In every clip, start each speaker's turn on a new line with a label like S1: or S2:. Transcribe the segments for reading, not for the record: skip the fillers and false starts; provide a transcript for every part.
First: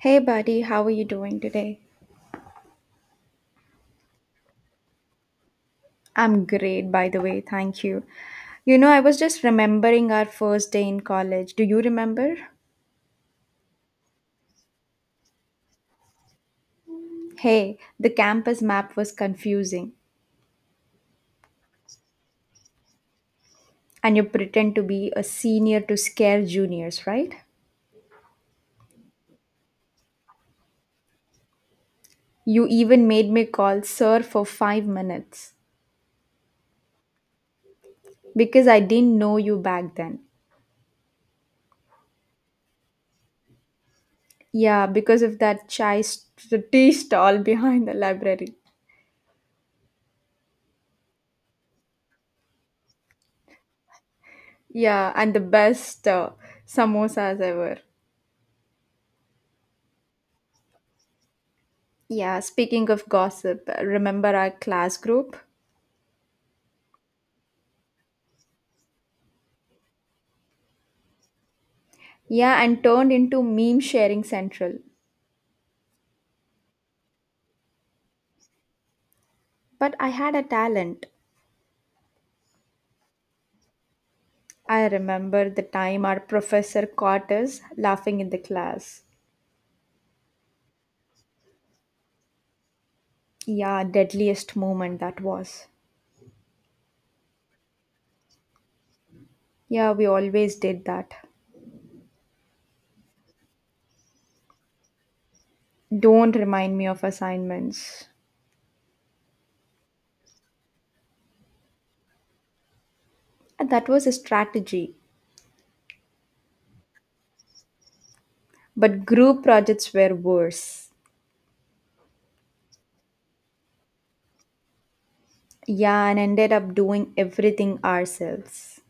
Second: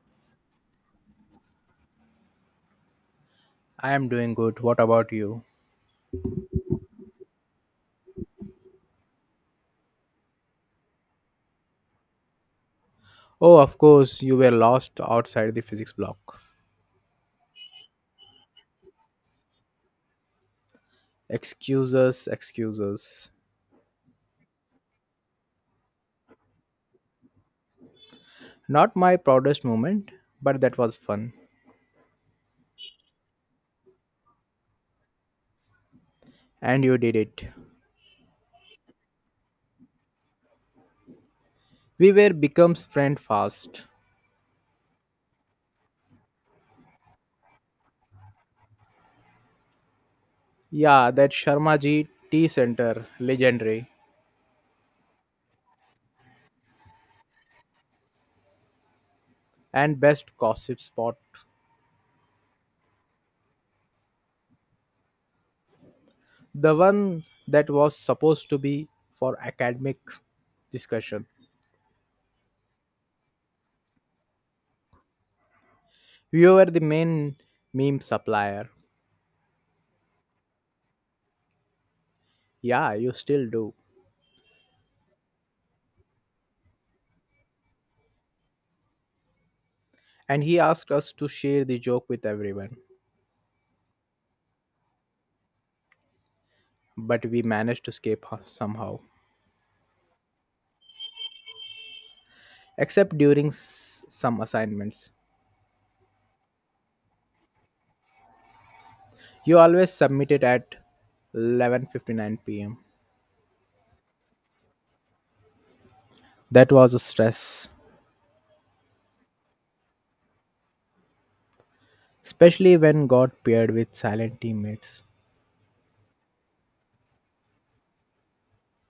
S1: Hey, buddy, how are you doing today?
S2: I am doing good. What about you?
S1: I'm great, by the way, thank you. You know, I was just remembering our first day in college. Do you remember?
S2: Oh, of course, you were lost outside the physics block.
S1: Hey, the campus map was confusing,
S2: Excuses, excuses.
S1: and you pretend to be a senior to scare juniors, right?
S2: Not my proudest moment, but that was fun.
S1: You even made me call sir for 5 minutes
S2: And you did it.
S1: because I didn't know you back then.
S2: We were becomes friend fast.
S1: Yeah, because of that tea stall behind the library.
S2: Yeah, that Sharma Ji tea center, legendary.
S1: Yeah, and the best samosas ever.
S2: And best gossip spot.
S1: Yeah, speaking of gossip, remember our class group?
S2: The one that was supposed to be for academic discussion.
S1: Yeah, and turned into meme sharing central.
S2: You were the main meme supplier.
S1: But I had a talent.
S2: Yeah, you still do.
S1: I remember the time our professor caught us laughing in the class.
S2: And he asked us to share the joke with everyone.
S1: Yeah, deadliest moment that was.
S2: But we managed to escape somehow,
S1: Yeah, we always did that.
S2: except during some assignments.
S1: Don't remind me of assignments.
S2: You always submitted at 11:59 p.m.
S1: That was a strategy.
S2: That was a stress,
S1: But group projects were worse.
S2: especially when got paired with silent teammates.
S1: Yeah, and ended up doing everything ourselves.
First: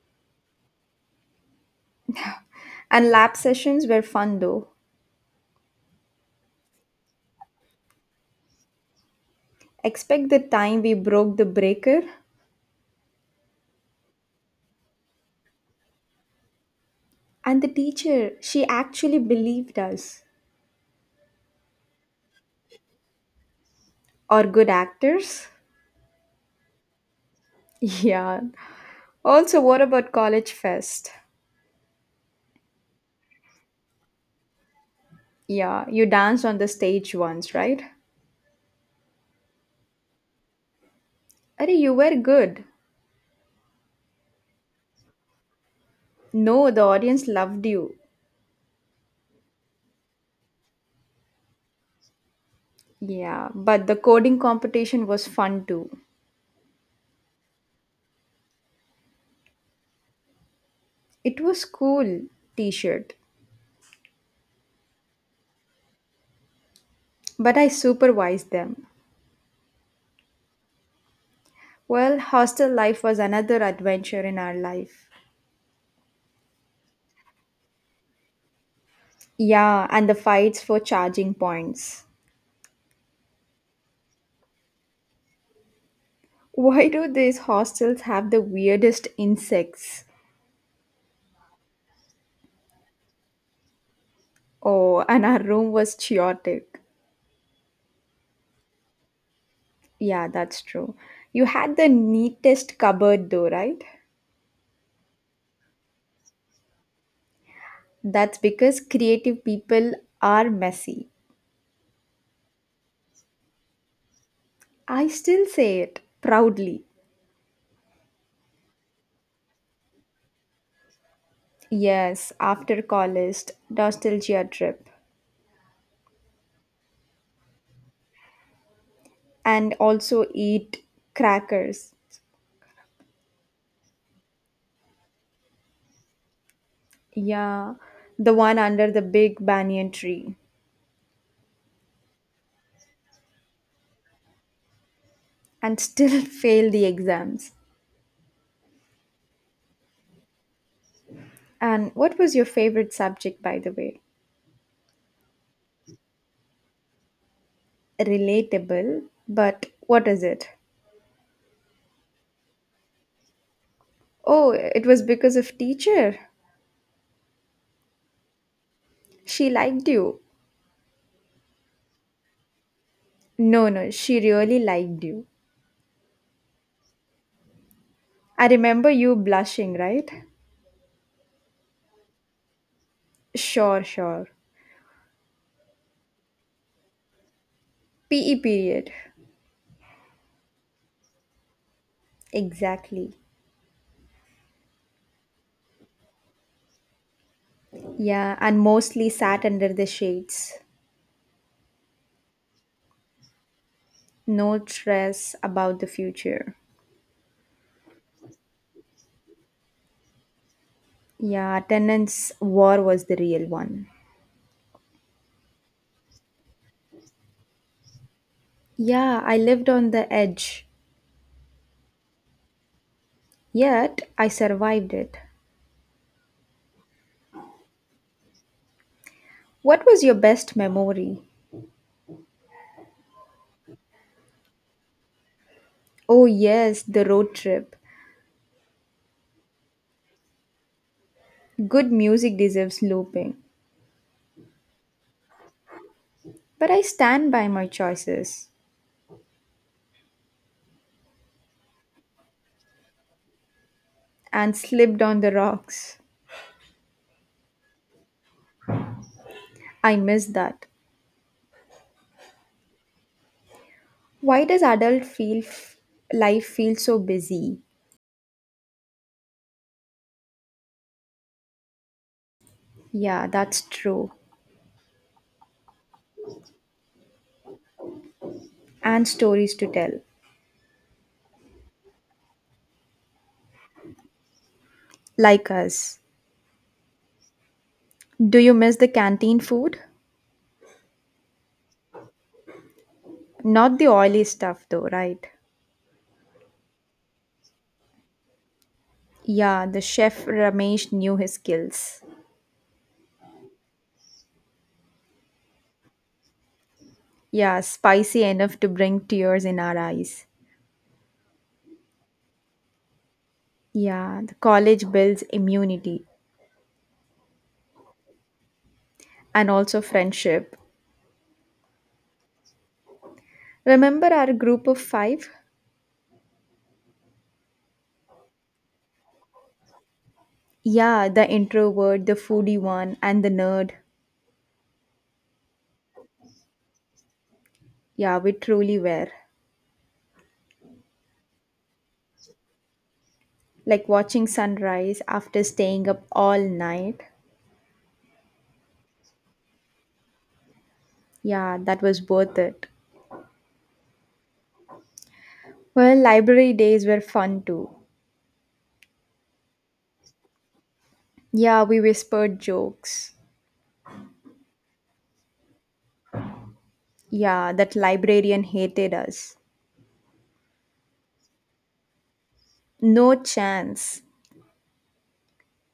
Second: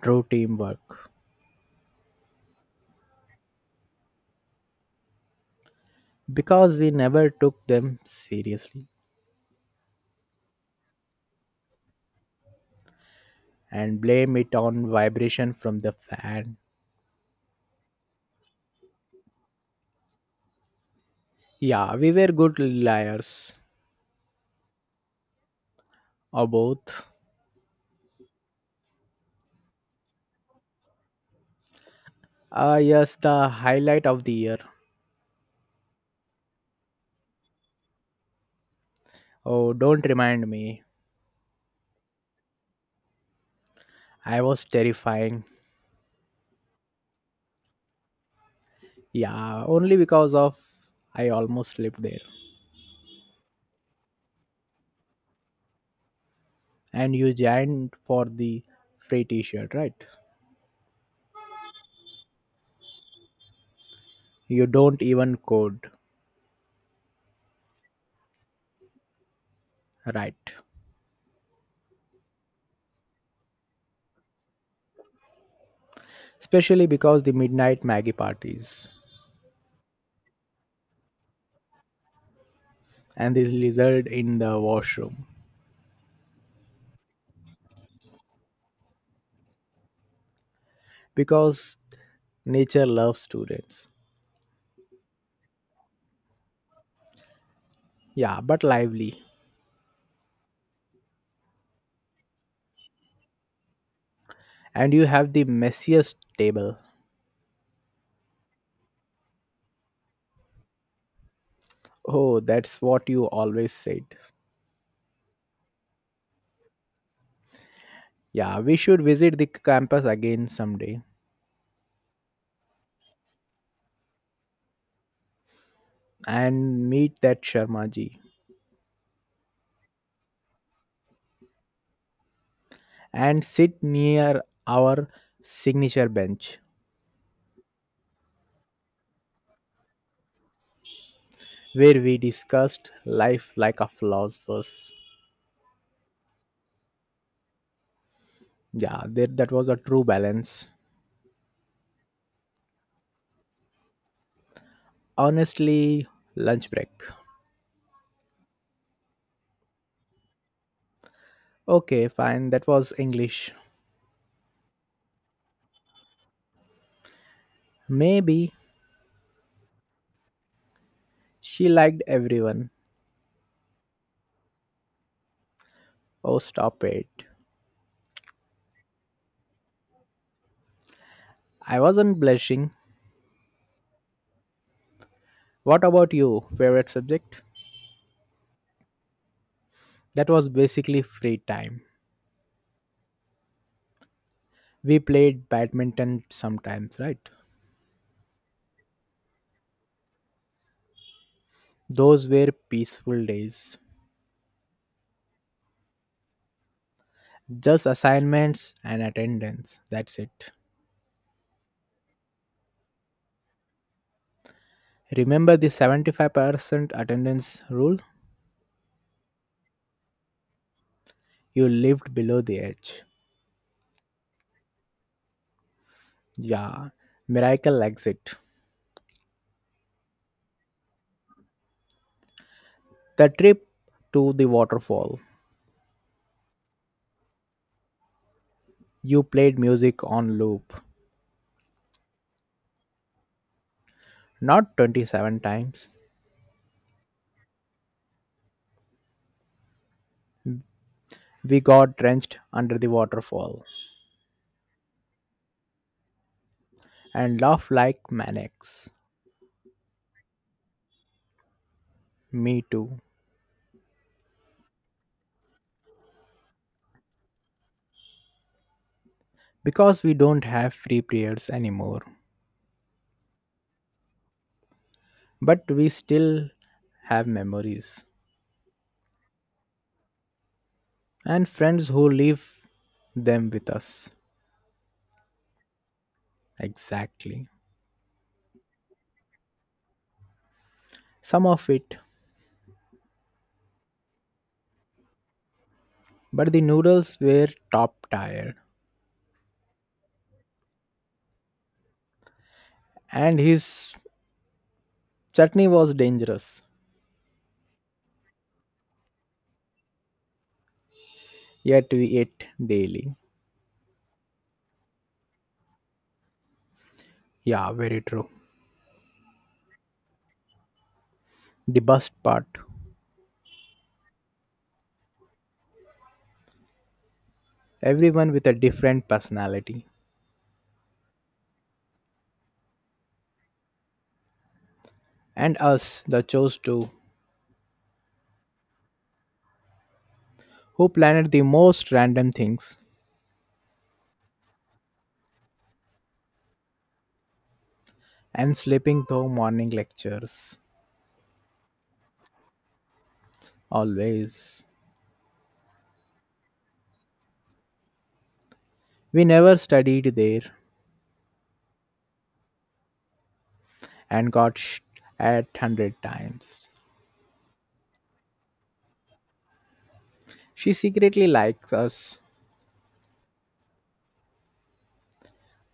S2: True teamwork,
S1: And lab sessions were fun though.
S2: because we never took them seriously
S1: Expect the time we broke the breaker
S2: and blame it on vibration from the fan.
S1: and the teacher, she actually believed us.
S2: Yeah, we were good liars,
S1: Or good actors?
S2: or both.
S1: Yeah. Also, what about college fest?
S2: Ah, yes, the highlight of the year.
S1: Yeah, you danced on the stage once, right?
S2: Oh, don't remind me.
S1: Arey, you were good.
S2: I was terrifying.
S1: No, the audience loved you.
S2: Yeah, only because of I almost slept there.
S1: Yeah, but the coding competition was fun too.
S2: And you joined for the free t-shirt, right?
S1: It was cool t-shirt,
S2: You don't even code,
S1: but I supervised them.
S2: right?
S1: Well, hostel life was another adventure in our life.
S2: Especially because the midnight Maggie parties
S1: Yeah, and the fights for charging points.
S2: and this lizard in the washroom.
S1: Why do these hostels have the weirdest insects?
S2: Because nature loves students.
S1: Oh, and our room was chaotic.
S2: Yeah, but lively.
S1: Yeah, that's true. You had the neatest cupboard though, right?
S2: And you have the messiest table.
S1: That's because creative people are messy.
S2: Oh, that's what you always said.
S1: I still say it proudly.
S2: Yeah, we should visit the campus again someday,
S1: Yes, after college, nostalgia trip.
S2: and meet that Sharma ji
S1: And also eat crackers.
S2: and sit near our signature bench
S1: Yeah, the one under the big banyan tree.
S2: where we discussed life like a philosophers.
S1: And still fail the exams.
S2: Yeah, that was a true balance.
S1: And what was your favorite subject, by the way?
S2: Honestly, lunch break.
S1: Relatable, but what is it?
S2: Okay, fine, that was English.
S1: Oh, it was because of teacher.
S2: Maybe
S1: She liked you.
S2: she liked everyone.
S1: No, no, she really liked you.
S2: Oh, stop it.
S1: I remember you blushing, right?
S2: I wasn't blushing.
S1: Sure, sure.
S2: What about you? Favorite subject?
S1: PE period.
S2: That was basically free time.
S1: Exactly.
S2: We played badminton sometimes, right?
S1: Yeah, and mostly sat under the shades.
S2: Those were peaceful days.
S1: No stress about the future.
S2: Just assignments and attendance. That's it.
S1: Yeah, attendance war was the real one.
S2: Remember the 75% attendance rule?
S1: Yeah, I lived on the edge,
S2: You lived below the edge.
S1: yet I survived it.
S2: Yeah, miracle exit.
S1: What was your best memory?
S2: The trip to the waterfall.
S1: Oh, yes, the road trip.
S2: You played music on loop.
S1: Good music deserves looping.
S2: Not 27 times.
S1: But I stand by my choices
S2: We got drenched under the waterfall
S1: and slipped on the rocks.
S2: and laughed like maniacs.
S1: I miss that.
S2: Me too.
S1: Why does life feel so busy?
S2: Because we don't have free periods anymore,
S1: Yeah, that's true.
S2: but we still have memories
S1: And stories to tell,
S2: and friends who leave them with us.
S1: like us.
S2: Exactly.
S1: Do you miss the canteen food?
S2: Some of it,
S1: Not the oily stuff though, right?
S2: but the noodles were top tier
S1: Yeah, the chef Ramesh knew his skills.
S2: and his chutney was dangerous.
S1: Yeah, spicy enough to bring tears in our eyes.
S2: Yet we ate daily.
S1: Yeah, the college builds immunity
S2: Yeah, very true.
S1: and also friendship.
S2: The best part,
S1: Remember our group of five?
S2: everyone with a different personality,
S1: Yeah, the introvert, the foodie one, and the nerd.
S2: and us, the chose two,
S1: Yeah, we truly were.
S2: who planned the most random things
S1: Like watching sunrise after staying up all night.
S2: and sleeping through morning lectures.
S1: Yeah, that was worth it.
S2: Always.
S1: Well, library days were fun too.
S2: We never studied there,
S1: Yeah, we whispered jokes.
S2: and got at 100 times.
S1: Yeah, that librarian hated us.
S2: She secretly likes us.
S1: No chance.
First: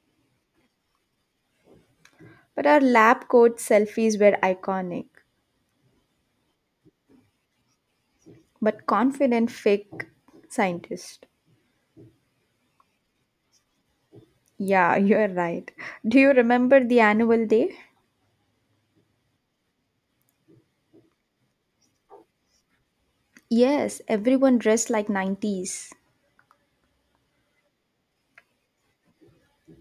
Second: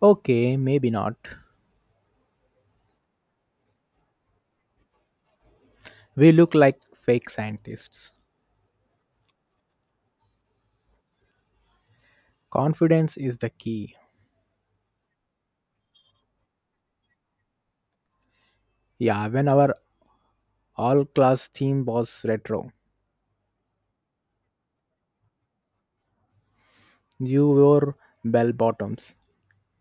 S2: Okay, maybe not.
S1: But our lab coat selfies were iconic.
S2: We look like fake scientists.
S1: But confident fake scientist.
S2: Confidence is the key.
S1: Yeah, you're right. Do you remember the annual day?
S2: Yeah, when our all class theme was retro,
S1: Yes, everyone dressed like 90s.
S2: you wore bell bottoms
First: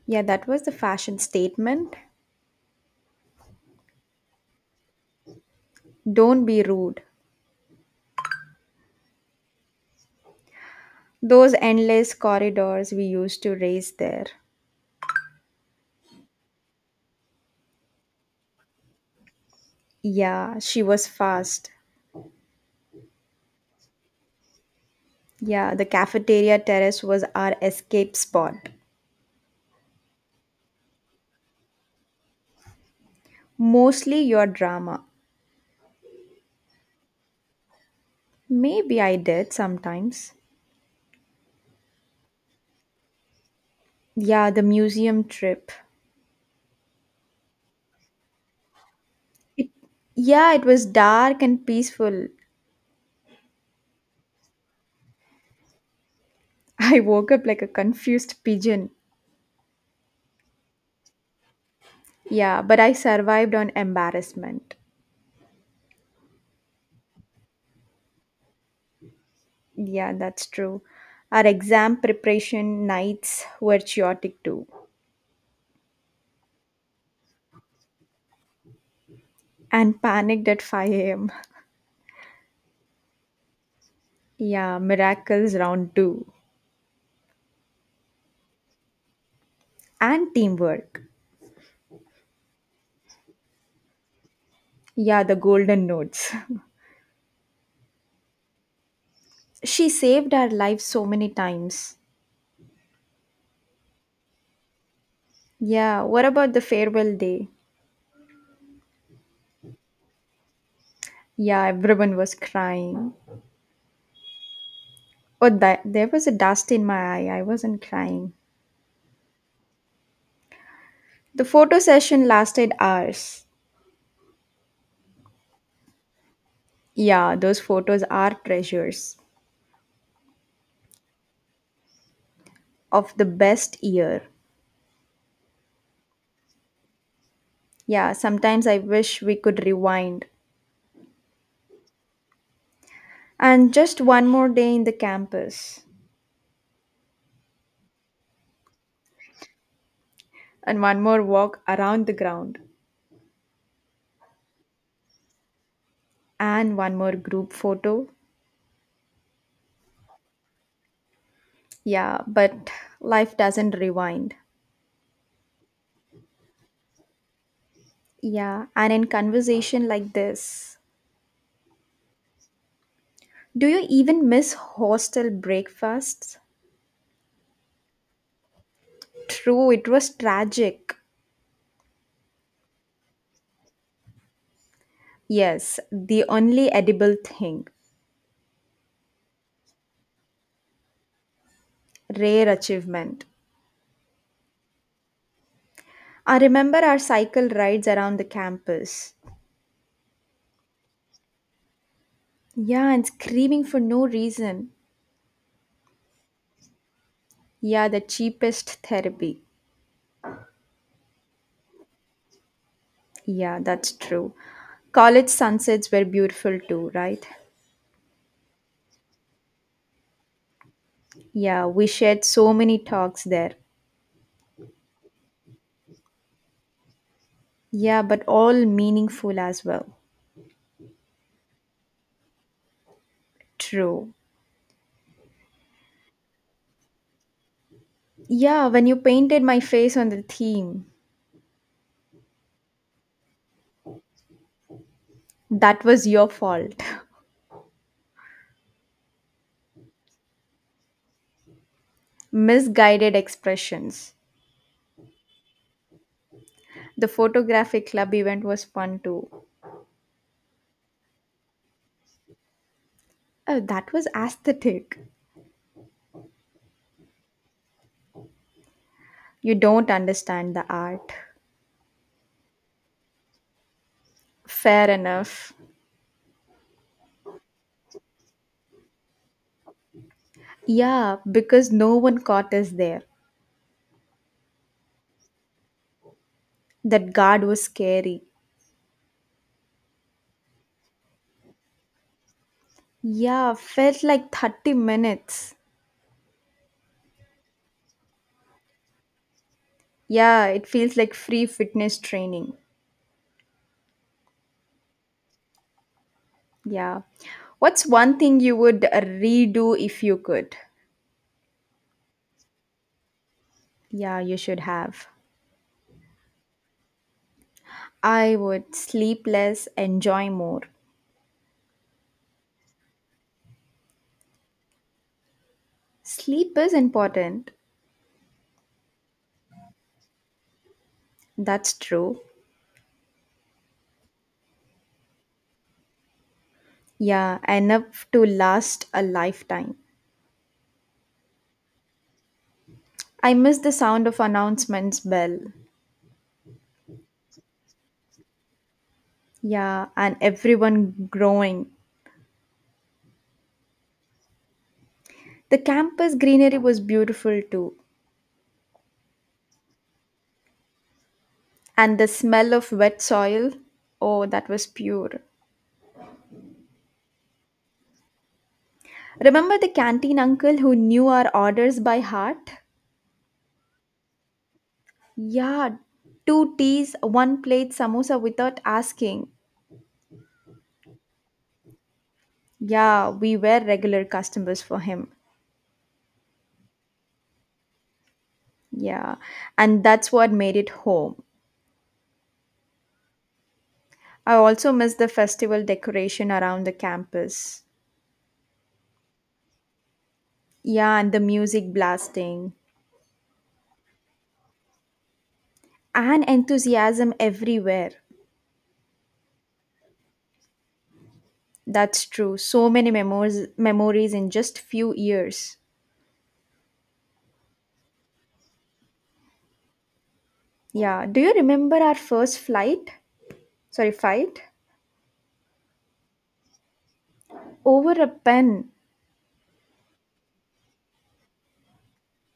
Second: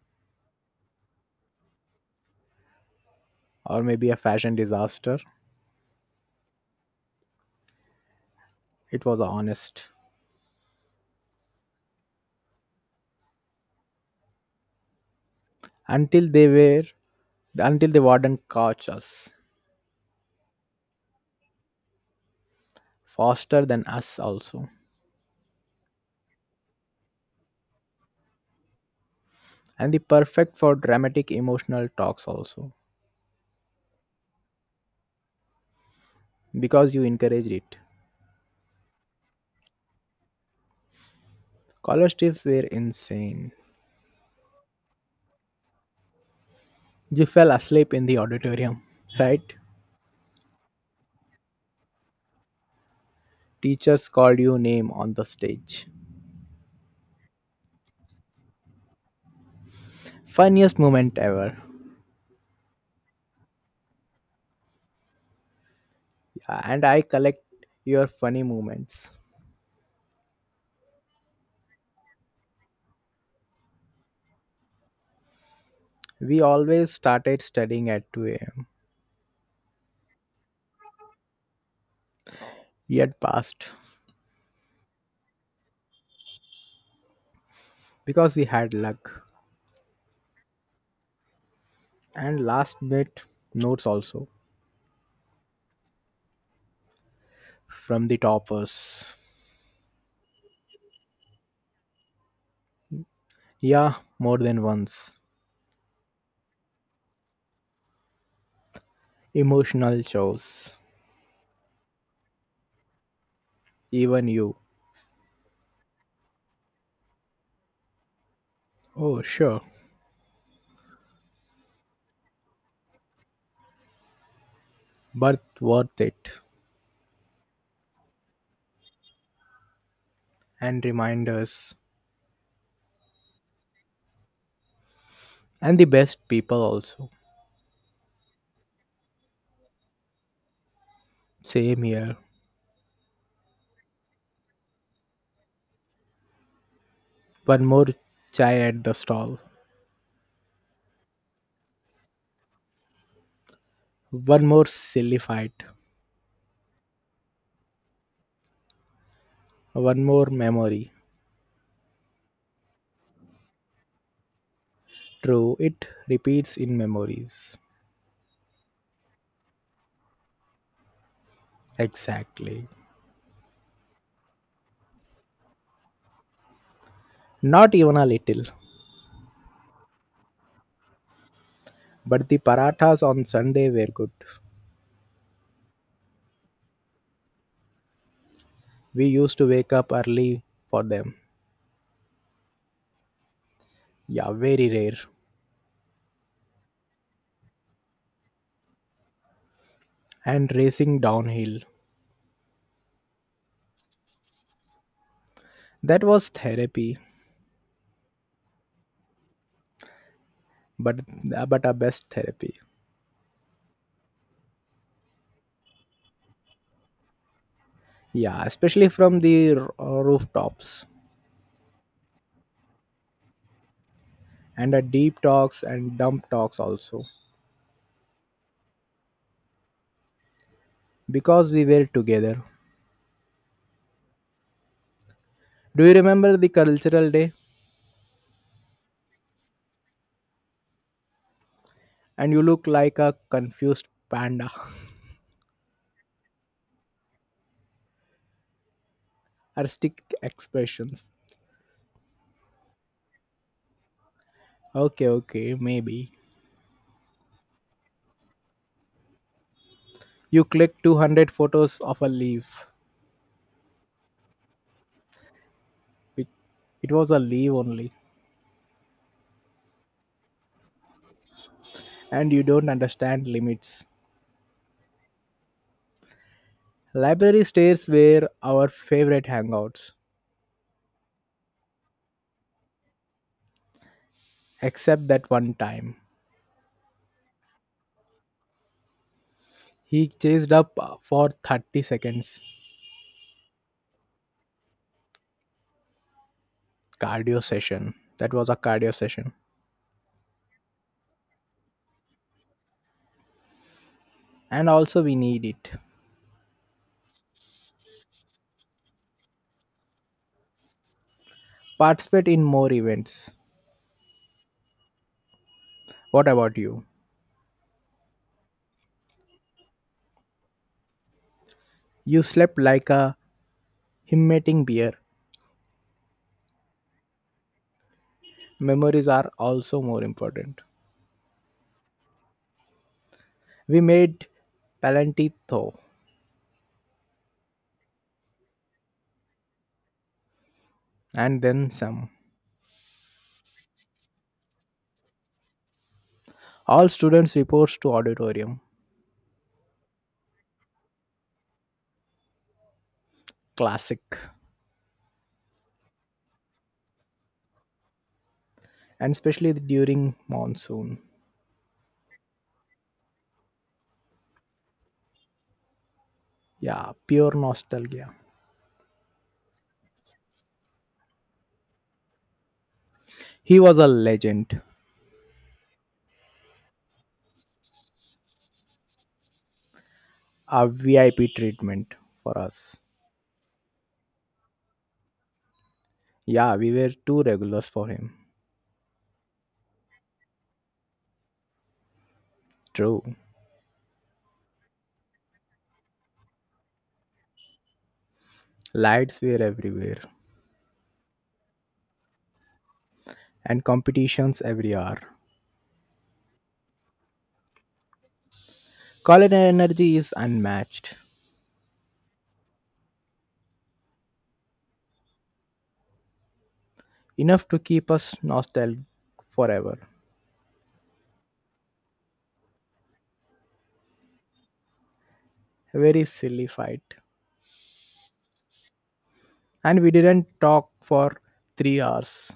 S1: Yeah, that was the fashion statement.
S2: or maybe a fashion disaster.
S1: Don't be rude.
S2: It was honest.
S1: Those endless corridors we used to race there.
S2: Until they were until the warden caught us
S1: Yeah, she was fast.
S2: faster than us also
S1: Yeah, the cafeteria terrace was our escape spot.
S2: and the perfect for dramatic emotional talks also
S1: Mostly your drama.
S2: because you encouraged it.
S1: Maybe I did sometimes.
S2: College trips were insane.
S1: Yeah, the museum trip.
S2: You fell asleep in the auditorium, right?
S1: It, yeah, it was dark and peaceful.
S2: Teachers called your name on the stage.
S1: I woke up like a confused pigeon.
S2: Funniest moment ever.
S1: Yeah, but I survived on embarrassment.
S2: Yeah, and I collect your funny moments.
S1: Yeah, that's true. Our exam preparation nights were chaotic too.
S2: We always started studying at 2 a.m.
S1: And panicked at 5 a.m.
S2: Yet passed
S1: Yeah, miracles round two.
S2: because we had luck.
S1: And teamwork.
S2: And last bit notes also
S1: Yeah, the golden notes.
S2: from the toppers.
S1: She saved our lives so many times.
S2: Yeah, more than once.
S1: Yeah, what about the farewell day?
S2: Emotional chores.
S1: Yeah, everyone was crying.
S2: Even you.
S1: Oh, that, there was a dust in my eye. I wasn't crying.
S2: Oh, sure.
S1: The photo session lasted hours.
S2: But worth it.
S1: Yeah, those photos are treasures
S2: And reminders.
S1: of the best year.
S2: And the best people also.
S1: Yeah, sometimes I wish we could rewind.
S2: Same here.
S1: And just one more day in the campus.
S2: One more chai at the stall.
S1: And one more walk around the ground.
S2: One more silly fight.
S1: And one more group photo.
S2: One more memory.
S1: Yeah, but life doesn't rewind.
S2: True, it repeats in memories.
S1: Yeah, and in conversation like this.
S2: Exactly.
S1: Do you even miss hostel breakfasts?
S2: Not even a little.
S1: True, it was tragic.
S2: But the parathas on Sunday were good.
S1: Yes, the only edible thing.
S2: We used to wake up early for them.
S1: Rare achievement.
S2: Yeah, very rare.
S1: I remember our cycle rides around the campus.
S2: And racing downhill.
S1: Yeah, and screaming for no reason.
S2: That was therapy,
S1: Yeah, the cheapest therapy.
S2: but but a best therapy.
S1: Yeah, that's true. College sunsets were beautiful too, right?
S2: Yeah, especially from the rooftops,
S1: Yeah, we shared so many talks there.
S2: and a deep talks and dump talks also
S1: Yeah, but all meaningful as well.
S2: because we were together.
S1: True.
S2: Do you remember the cultural day?
S1: Yeah, when you painted my face on the theme,
S2: And you look like a confused panda.
S1: that was your fault.
S2: Artistic expressions.
S1: Misguided expressions.
S2: Okay, okay, maybe.
S1: The photographic club event was fun too.
S2: You clicked 200 photos of a leaf.
S1: Oh, that was aesthetic.
S2: It it was a leaf only.
S1: You don't understand the art.
S2: And you don't understand limits.
S1: Fair enough.
S2: Library stairs were our favorite hangouts.
S1: Yeah, because no one caught us there.
S2: Except that one time.
S1: That guard was scary.
S2: He chased up for 30 seconds
S1: Yeah, felt like 30 minutes.
S2: cardio session. That was a cardio session,
S1: Yeah, it feels like free fitness training.
S2: and also we need it.
S1: Yeah. What's one thing you would redo if you could?
S2: Participate in more events.
S1: Yeah, you should have.
S2: What about you?
S1: I would sleep less, enjoy more.
S2: You slept like a himmeting bear.
S1: Sleep is important.
S2: Memories are also more important.
S1: That's true.
S2: We made Palantito
S1: Yeah, enough to last a lifetime.
S2: and then some.
S1: I miss the sound of announcements bell.
S2: All students reports to auditorium.
S1: Yeah, and everyone growing.
S2: Classic.
S1: The campus greenery was beautiful too.
S2: And especially during monsoon.
S1: And the smell of wet soil, oh, that was pure.
S2: Yeah, pure nostalgia.
S1: Remember the canteen uncle who knew our orders by heart?
S2: He was a legend.
S1: Yeah, two teas, one plate samosa without asking.
S2: A VIP treatment for us.
S1: Yeah, we were regular customers for him.
S2: Yeah, we were too regulars for him.
S1: Yeah, and that's what made it home.
S2: True.
S1: I also miss the festival decoration around the campus.
S2: Lights were everywhere,
S1: Yeah, and the music blasting
S2: and competitions every hour.
S1: and enthusiasm everywhere.
S2: College energy is unmatched,
S1: That's true. So many memories in just few years.
S2: enough to keep us nostalgic forever.
S1: Yeah, do you remember our first fight?
S2: A very silly fight.
S1: Over a pen.
S2: And we didn't talk for 3 hours.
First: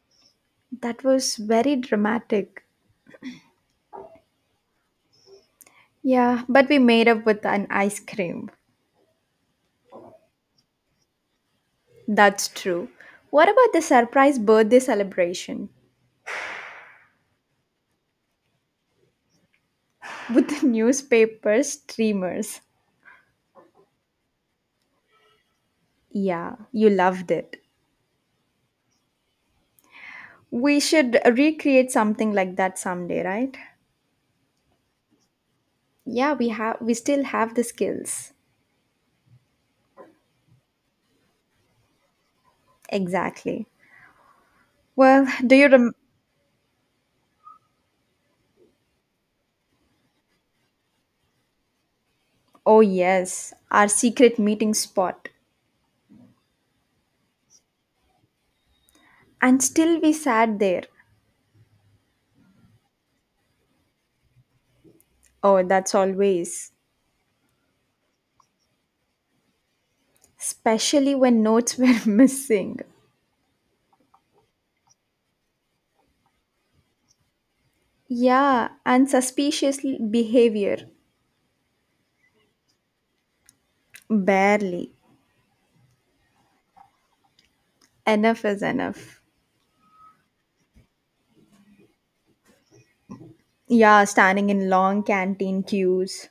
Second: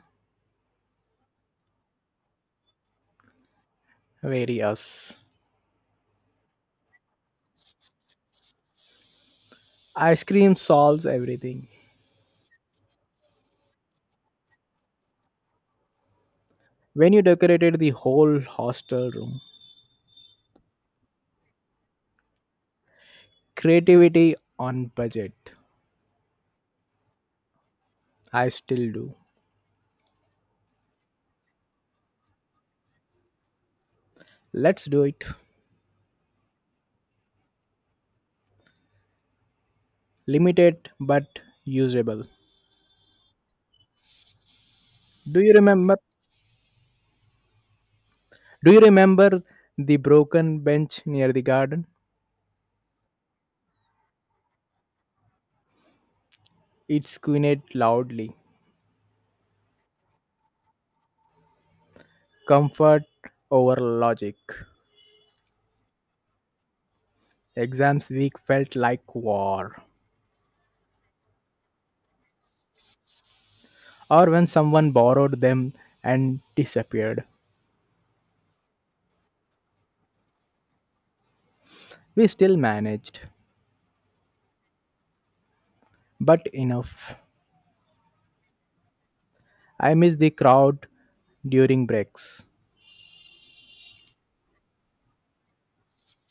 S1: That was very dramatic.
S2: Very us.
S1: Yeah, but we made up with an ice cream.
S2: Ice cream solves everything.
S1: That's true. What about the surprise birthday celebration
S2: When you decorated the whole hostel room,
S1: with the newspaper streamers?
S2: creativity on budget.
S1: Yeah, you loved it.
S2: I still do.
S1: We should recreate something like that someday, right?
S2: Let's do it.
S1: Yeah, we still have the skills.
S2: Limited but usable.
S1: Exactly. Well,
S2: Do you remember? Do you remember the broken bench near the garden?
S1: oh yes, our secret meeting spot.
S2: It squinted loudly.
S1: And still we sat there.
S2: Comfort over logic.
S1: Oh, that's always,
S2: Exams week felt like war.
S1: especially when notes were missing.
S2: Or when someone borrowed them and disappeared.
S1: Yeah, and suspicious behavior.
S2: We still managed.
S1: Barely.
S2: But enough.
S1: Enough is enough.
S2: I miss the crowd during breaks.
S1: Yeah, standing in long canteen queues.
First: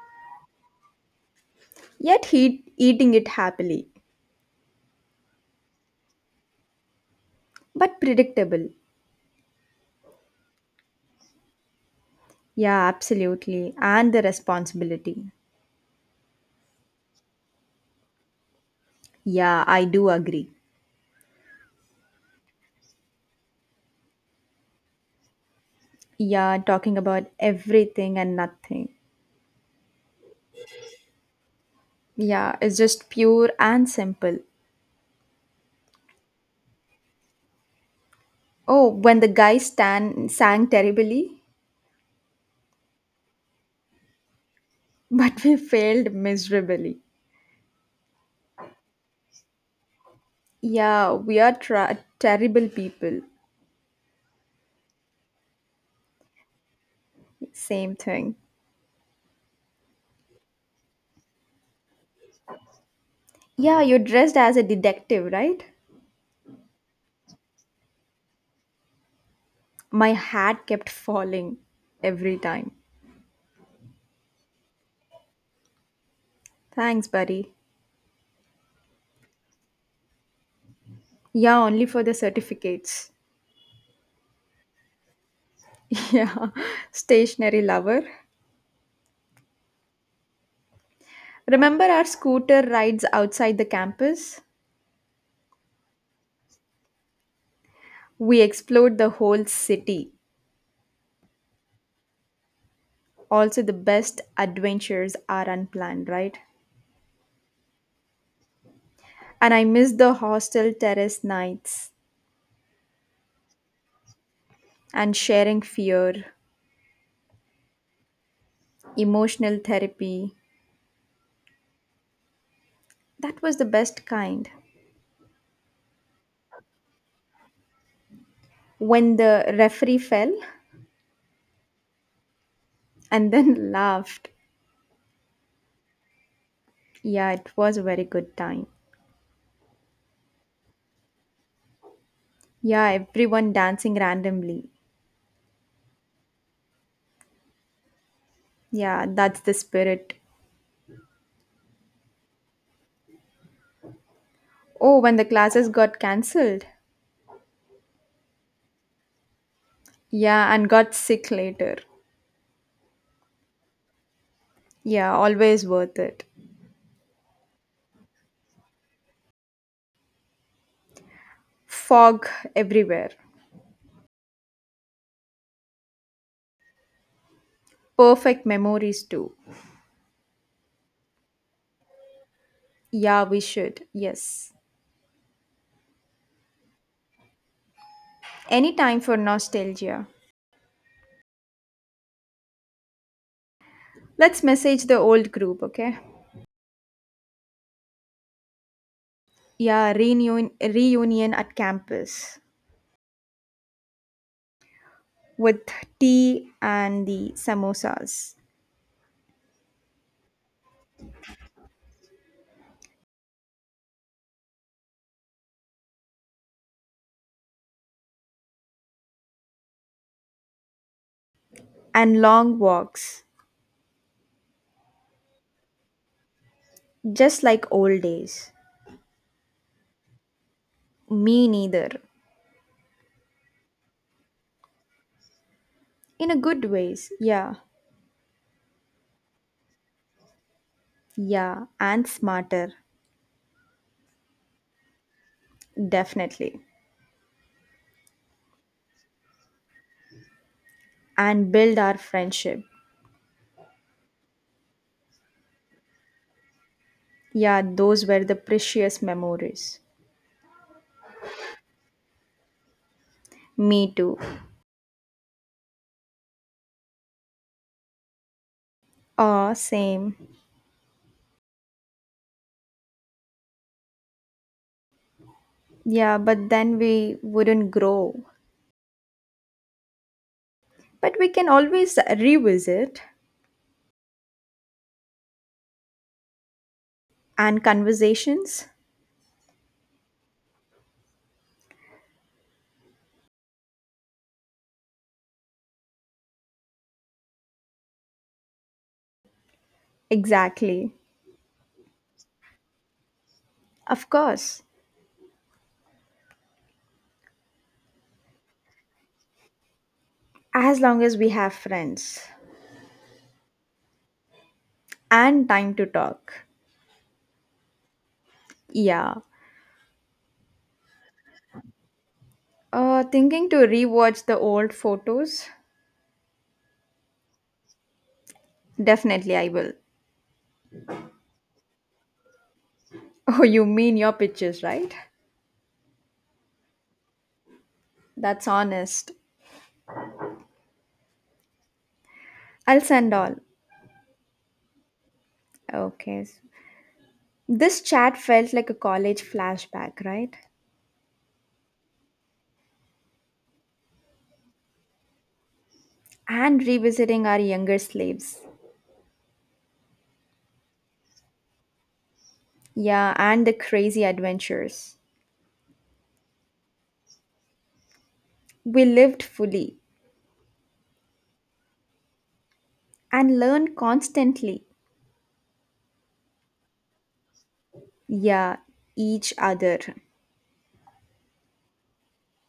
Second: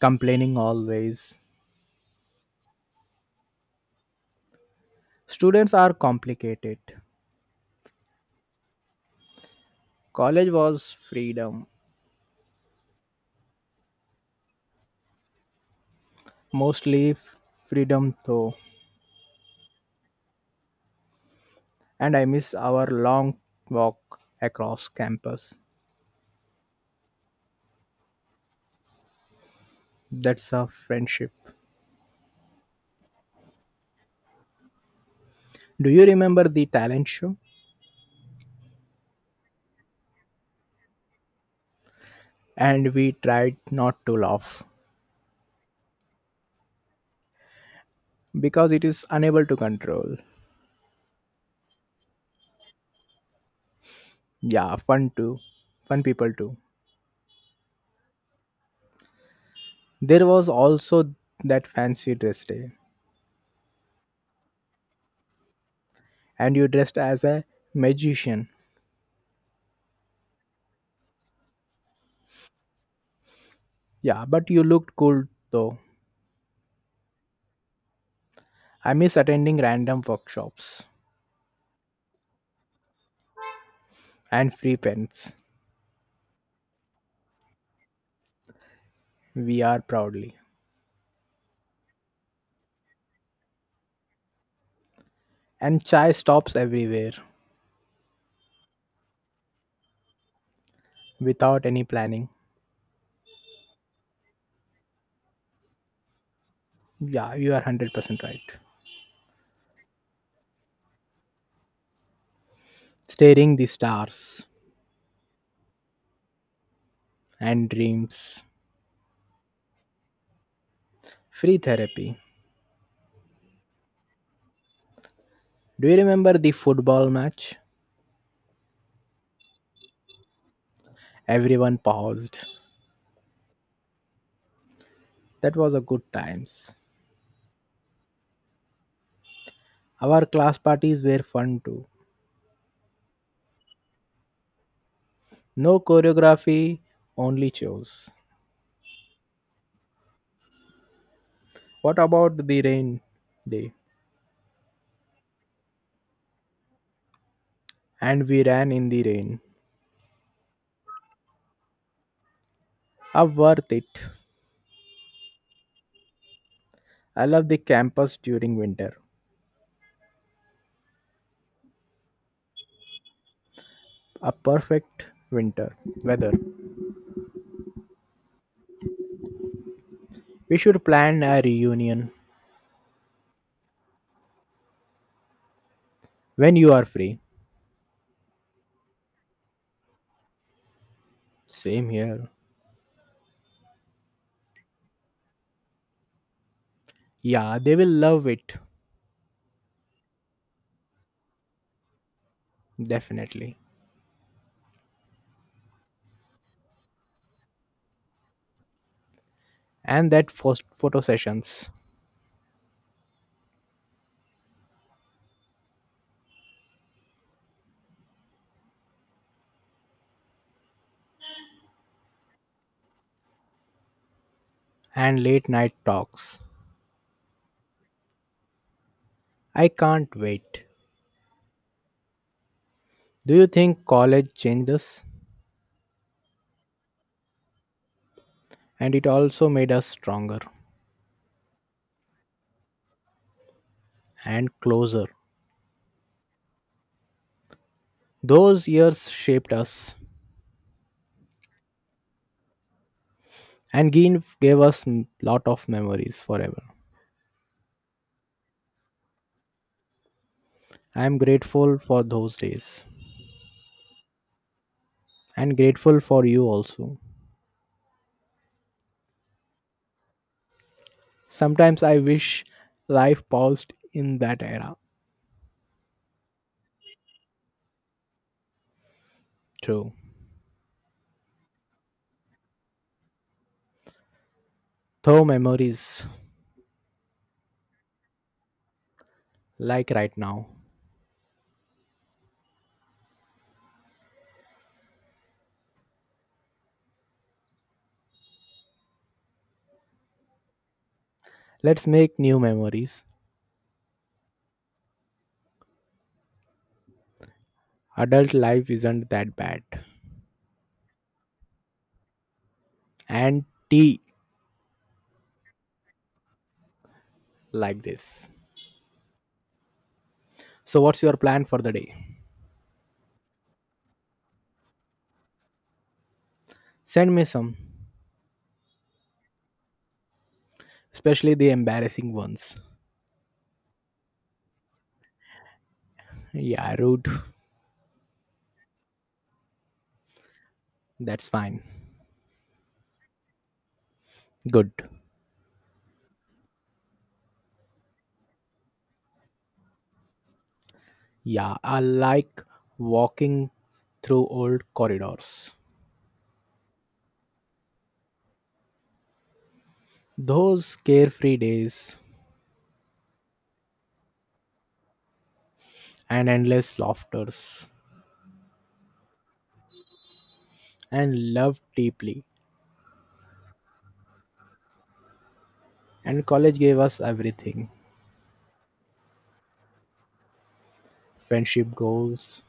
S2: Complaining always.
S1: Yet he eating it happily.
S2: Students are complicated.
S1: But predictable.
S2: College was freedom.
S1: Yeah, absolutely. And the responsibility.
S2: Mostly freedom though.
S1: Yeah, I do agree.
S2: And I miss our long walk across campus.
S1: Yeah, talking about everything and nothing.
S2: That's a friendship.
S1: Yeah, it's just pure and simple.
S2: Do you remember the talent show?
S1: Oh, when the guy stand sang terribly,
S2: And we tried not to laugh
S1: but we failed miserably.
S2: because it is unable to control.
S1: Yeah, terrible people.
S2: Yeah, fun too. Fun people too.
S1: Same thing.
S2: There was also that fancy dress day,
S1: Yeah, you're dressed as a detective, right?
S2: and you dressed as a magician.
S1: My hat kept falling every time.
S2: Yeah, but you looked cool though.
S1: Thanks, buddy.
S2: I miss attending random workshops
S1: Yeah, only for the certificates.
S2: and free pens.
S1: Yeah, stationary lover.
S2: We are proudly.
S1: Remember our scooter rides outside the campus?
S2: And chai stops everywhere
S1: We explored the whole city.
S2: without any planning.
S1: Also, the best adventures are unplanned, right?
S2: Yeah, you are 100% right.
S1: And I miss the hostel terrace nights
S2: Staring the stars
S1: and sharing fear.
S2: and dreams.
S1: Emotional therapy.
S2: Free therapy.
S1: That was the best kind.
S2: Do you remember the football match?
S1: When the referee fell
S2: Everyone paused.
S1: and then laughed.
S2: That was a good times.
S1: Yeah, it was a very good time.
S2: Our class parties were fun too.
S1: Yeah, everyone dancing randomly.
S2: No choreography, only shows.
S1: Yeah, that's the spirit.
S2: What about the rain day?
S1: Oh, when the classes got cancelled.
S2: And we ran in the rain.
S1: Yeah, and got sick later.
S2: Ah, worth it.
S1: Yeah, always worth it.
S2: I love the campus during winter.
S1: Fog everywhere.
S2: A perfect winter weather.
S1: Perfect memories too.
S2: We should plan a reunion
S1: Yeah, we should. Yes.
S2: when you are free.
S1: Any time for nostalgia.
S2: Same here.
S1: Let's message the old group, okay?
S2: Yeah, they will love it.
S1: Yeah, reunion, reunion at campus
S2: Definitely.
S1: with tea and the samosas
S2: And that first photo sessions
S1: and long walks
S2: and late night talks.
S1: just like old days.
S2: I can't wait.
S1: Me neither.
S2: Do you think college changed us?
S1: In a good ways, yeah.
S2: And it also made us stronger
S1: Yeah, and smarter.
S2: and closer.
S1: Definitely.
S2: Those years shaped us
S1: And build our friendship.
S2: and gave us lot of memories forever.
S1: Yeah, those were the precious memories.
S2: I am grateful for those days
S1: Me too.
S2: and grateful for you also.
S1: Ah, same.
S2: Sometimes I wish life paused in that era.
S1: Yeah, but then we wouldn't grow.
S2: True.
S1: But we can always revisit
S2: Though memories
S1: and conversations.
S2: like right now.
S1: Exactly.
S2: Let's make new memories.
S1: Of course.
S2: Adult life isn't that bad
S1: As long as we have friends
S2: and tea
S1: and time to talk.
S2: like this.
S1: Yeah.
S2: So what's your plan for the day?
S1: Thinking to rewatch the old photos?
S2: Send me some,
S1: Definitely, I will.
S2: especially the embarrassing ones.
S1: Oh, you mean your pictures, right?
S2: Yeah, rude.
S1: That's honest.
S2: That's fine.
S1: I'll send all.
S2: Good.
S1: Okay. This chat felt like a college flashback, right?
S2: Yeah, I like walking through old corridors,
S1: And revisiting our younger slaves.
S2: those carefree days
S1: Yeah, and the crazy adventures.
S2: and endless laughters
S1: We lived fully
S2: and love deeply
S1: and learned constantly.
S2: and college gave us everything.
S1: Yeah, each other.
S2: Friendship goals.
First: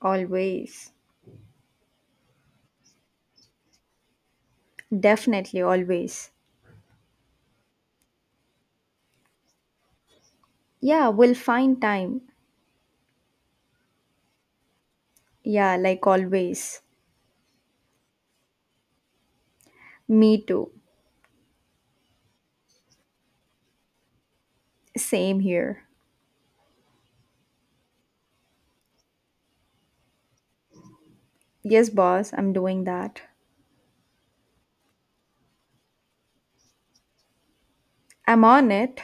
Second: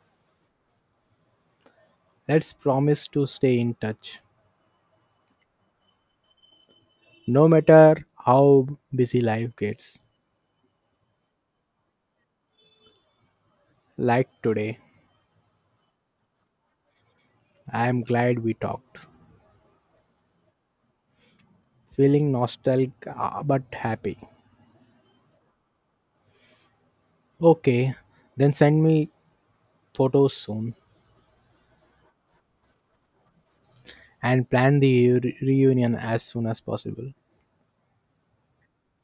S1: Always.
S2: Let's promise to stay in touch
S1: Definitely always.
S2: no matter how busy life gets.
S1: Yeah, we'll find time.
S2: Like today,
S1: Yeah, like always.
S2: I am glad we talked,
S1: Me too.
S2: feeling nostalgic but happy.
S1: Same here.
S2: Okay, then send me photos soon
S1: Yes, boss, I'm doing that.
S2: and plan the reunion as soon as possible.
S1: I'm on it.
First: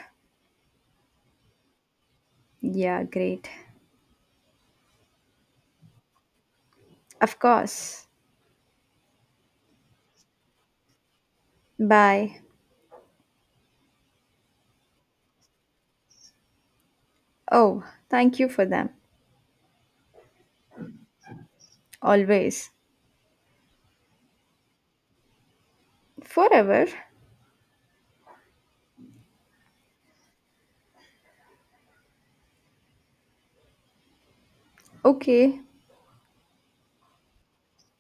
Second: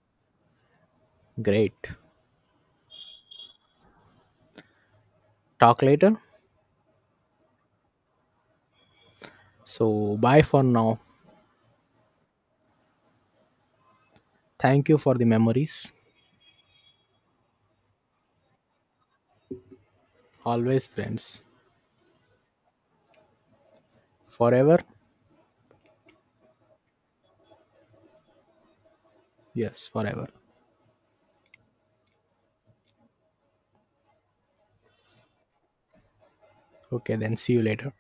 S2: Great.
S1: Yeah, great.
S2: Talk later.
S1: Of course.
S2: So, bye for now.
S1: Bye.
S2: Thank you for the memories.
S1: Oh, thank you for them.
S2: Always friends.
S1: Always.
S2: Forever?
S1: Forever.
S2: Yes, forever.
S1: Okay.
S2: Okay, then see you later.